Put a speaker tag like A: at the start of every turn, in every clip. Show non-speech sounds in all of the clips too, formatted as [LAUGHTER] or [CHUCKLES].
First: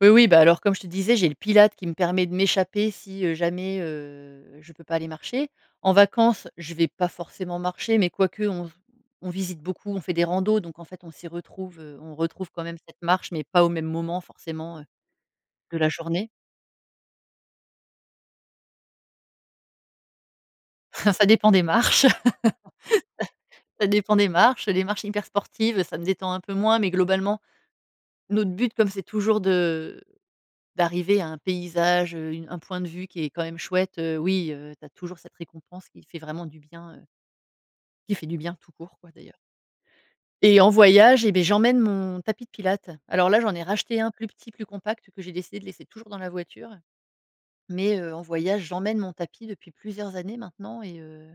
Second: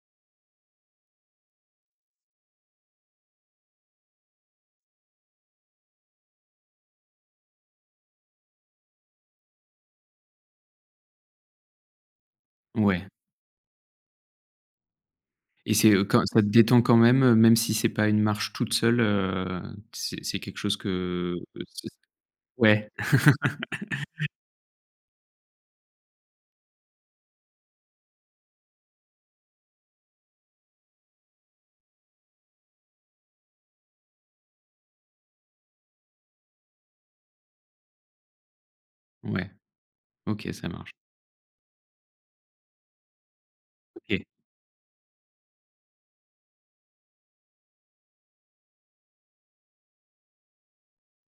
A: Oui, oui, bah alors comme je te disais, j'ai le pilates qui me permet de m'échapper si, heu, jamais, heu, je peux pas aller marcher. En vacances, je vais pas forcément marcher, mais quoique on v on visite beaucoup, on fait des randos, donc en fait, on s'y retrouve, heu, on retrouve quand même cette
B: Ouais.
A: marche, mais pas au même moment forcément, heu,
B: Et
A: de la
B: c'est, heu, quand
A: journée.
B: ça te détend quand même, heu, même si c'est pas une marche toute seule, heu, c'est c'est quelque chose
A: [CHUCKLES] Ça
B: que,
A: dépend
B: heu,
A: des
B: c
A: marches!
B: ouais.
A: Ça dépend des
B: [CHUCKLES]
A: marches, heu, des marches hyper sportives, heu, ça me détend un peu moins, mais globalement, notre but, comme c'est toujours de, heu, d'arriver à un paysage, heu, une un point de vue qui est quand même chouette, heu, oui, heu, tu as toujours cette récompense qui fait vraiment du bien, heu qui fait du bien, tout court, quoi, d'ailleurs.
B: Ouais. OK,
A: Et
B: ça
A: en
B: marche.
A: voyage, eh beh j'emmène mon tapis de pilates. Alors là, j'en ai racheté un
B: OK.
A: plus petit, plus compact, que j'ai décidé de laisser toujours dans la voiture. Mais, heu, en voyage, j'emmène mon tapis depuis plusieurs années maintenant, et heu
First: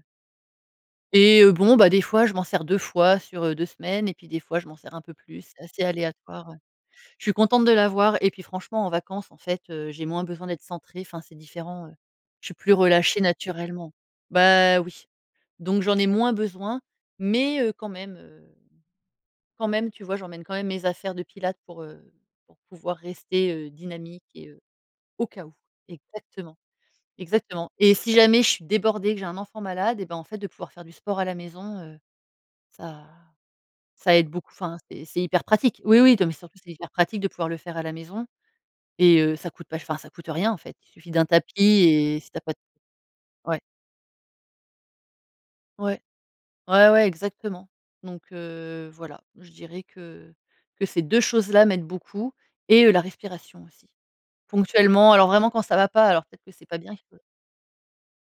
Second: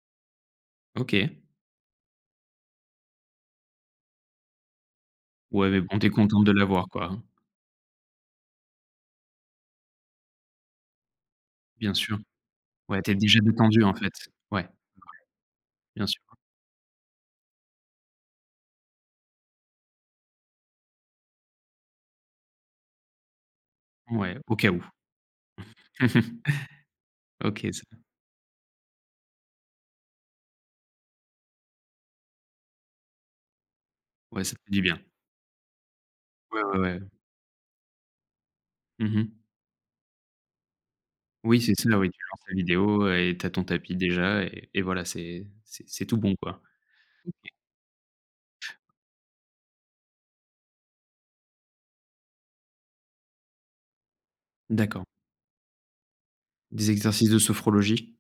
B: OK.
A: et heu, bon, bah des fois, je m'en sers 2 fois sur, heu, 2 semaines et puis des fois, je m'en sers un peu plus, c'est
B: Ouais mais
A: assez
B: bon, tu es contente
A: aléatoire,
B: de
A: ouais.
B: l'avoir, quoi, hein.
A: Je suis contente de l'avoir et puis franchement, en vacances, en fait, heu, j'ai moins besoin d'être centrée, enfin, c'est différent, heu.
B: Bien sûr,
A: Je suis plus
B: ouais tu es
A: relâchée
B: déjà détendue
A: naturellement.
B: en fait. Ouais, ouais
A: Bah oui! Donc j'en
B: bien
A: ai
B: sûr.
A: moins besoin, mais, heu, quand même, heu, quand même, tu vois? J'emmène quand même mes affaires de pilates pour, heu, pour pouvoir rester, heu, dynamique
B: Ouais,
A: et
B: au
A: heu,
B: cas où.
A: au cas où. Exactement.
B: [CHUCKLES] OK
A: Exactement.
B: c'est
A: Et
B: bien.
A: si jamais je suis débordée, que j'ai un enfant malade, eh ben en fait de pouvoir faire du sport à la maison, heu, ça ça aide
B: Ouais, ça
A: beaucoup,
B: fait
A: enfin
B: du bien.
A: c'est c'est hyper pratique oui oui, non mais surtout
B: Ouais,
A: c'est
B: ouais,
A: hyper
B: ouais.
A: pratique de pouvoir le faire à la maison.
B: Mmh
A: Et
B: mh.
A: heu, ça coûte pas ch enfin ça coûte rien en fait. Il suffit d'un
B: Oui
A: tapis
B: c'est sûr, oui. Tu
A: et si tu
B: lances
A: as
B: ta
A: pas de
B: vidéo, et tu as
A: Ouais.
B: ton tapis déjà et et voilà, c'est c'est
A: Ouais.
B: c'est tout bon, quoi.
A: Ouais ouais,
B: OK.
A: exactement. Donc, heu, voilà, je dirais que que ces 2 choses-là m'aident beaucoup et heu, la respiration aussi.
B: D'accord.
A: Ponctuellement, alors vraiment quand ça va pas, alors peut-être que c'est pas
B: Des
A: bien. [UNINTELLIGIBLE]
B: exercices de sophrologie?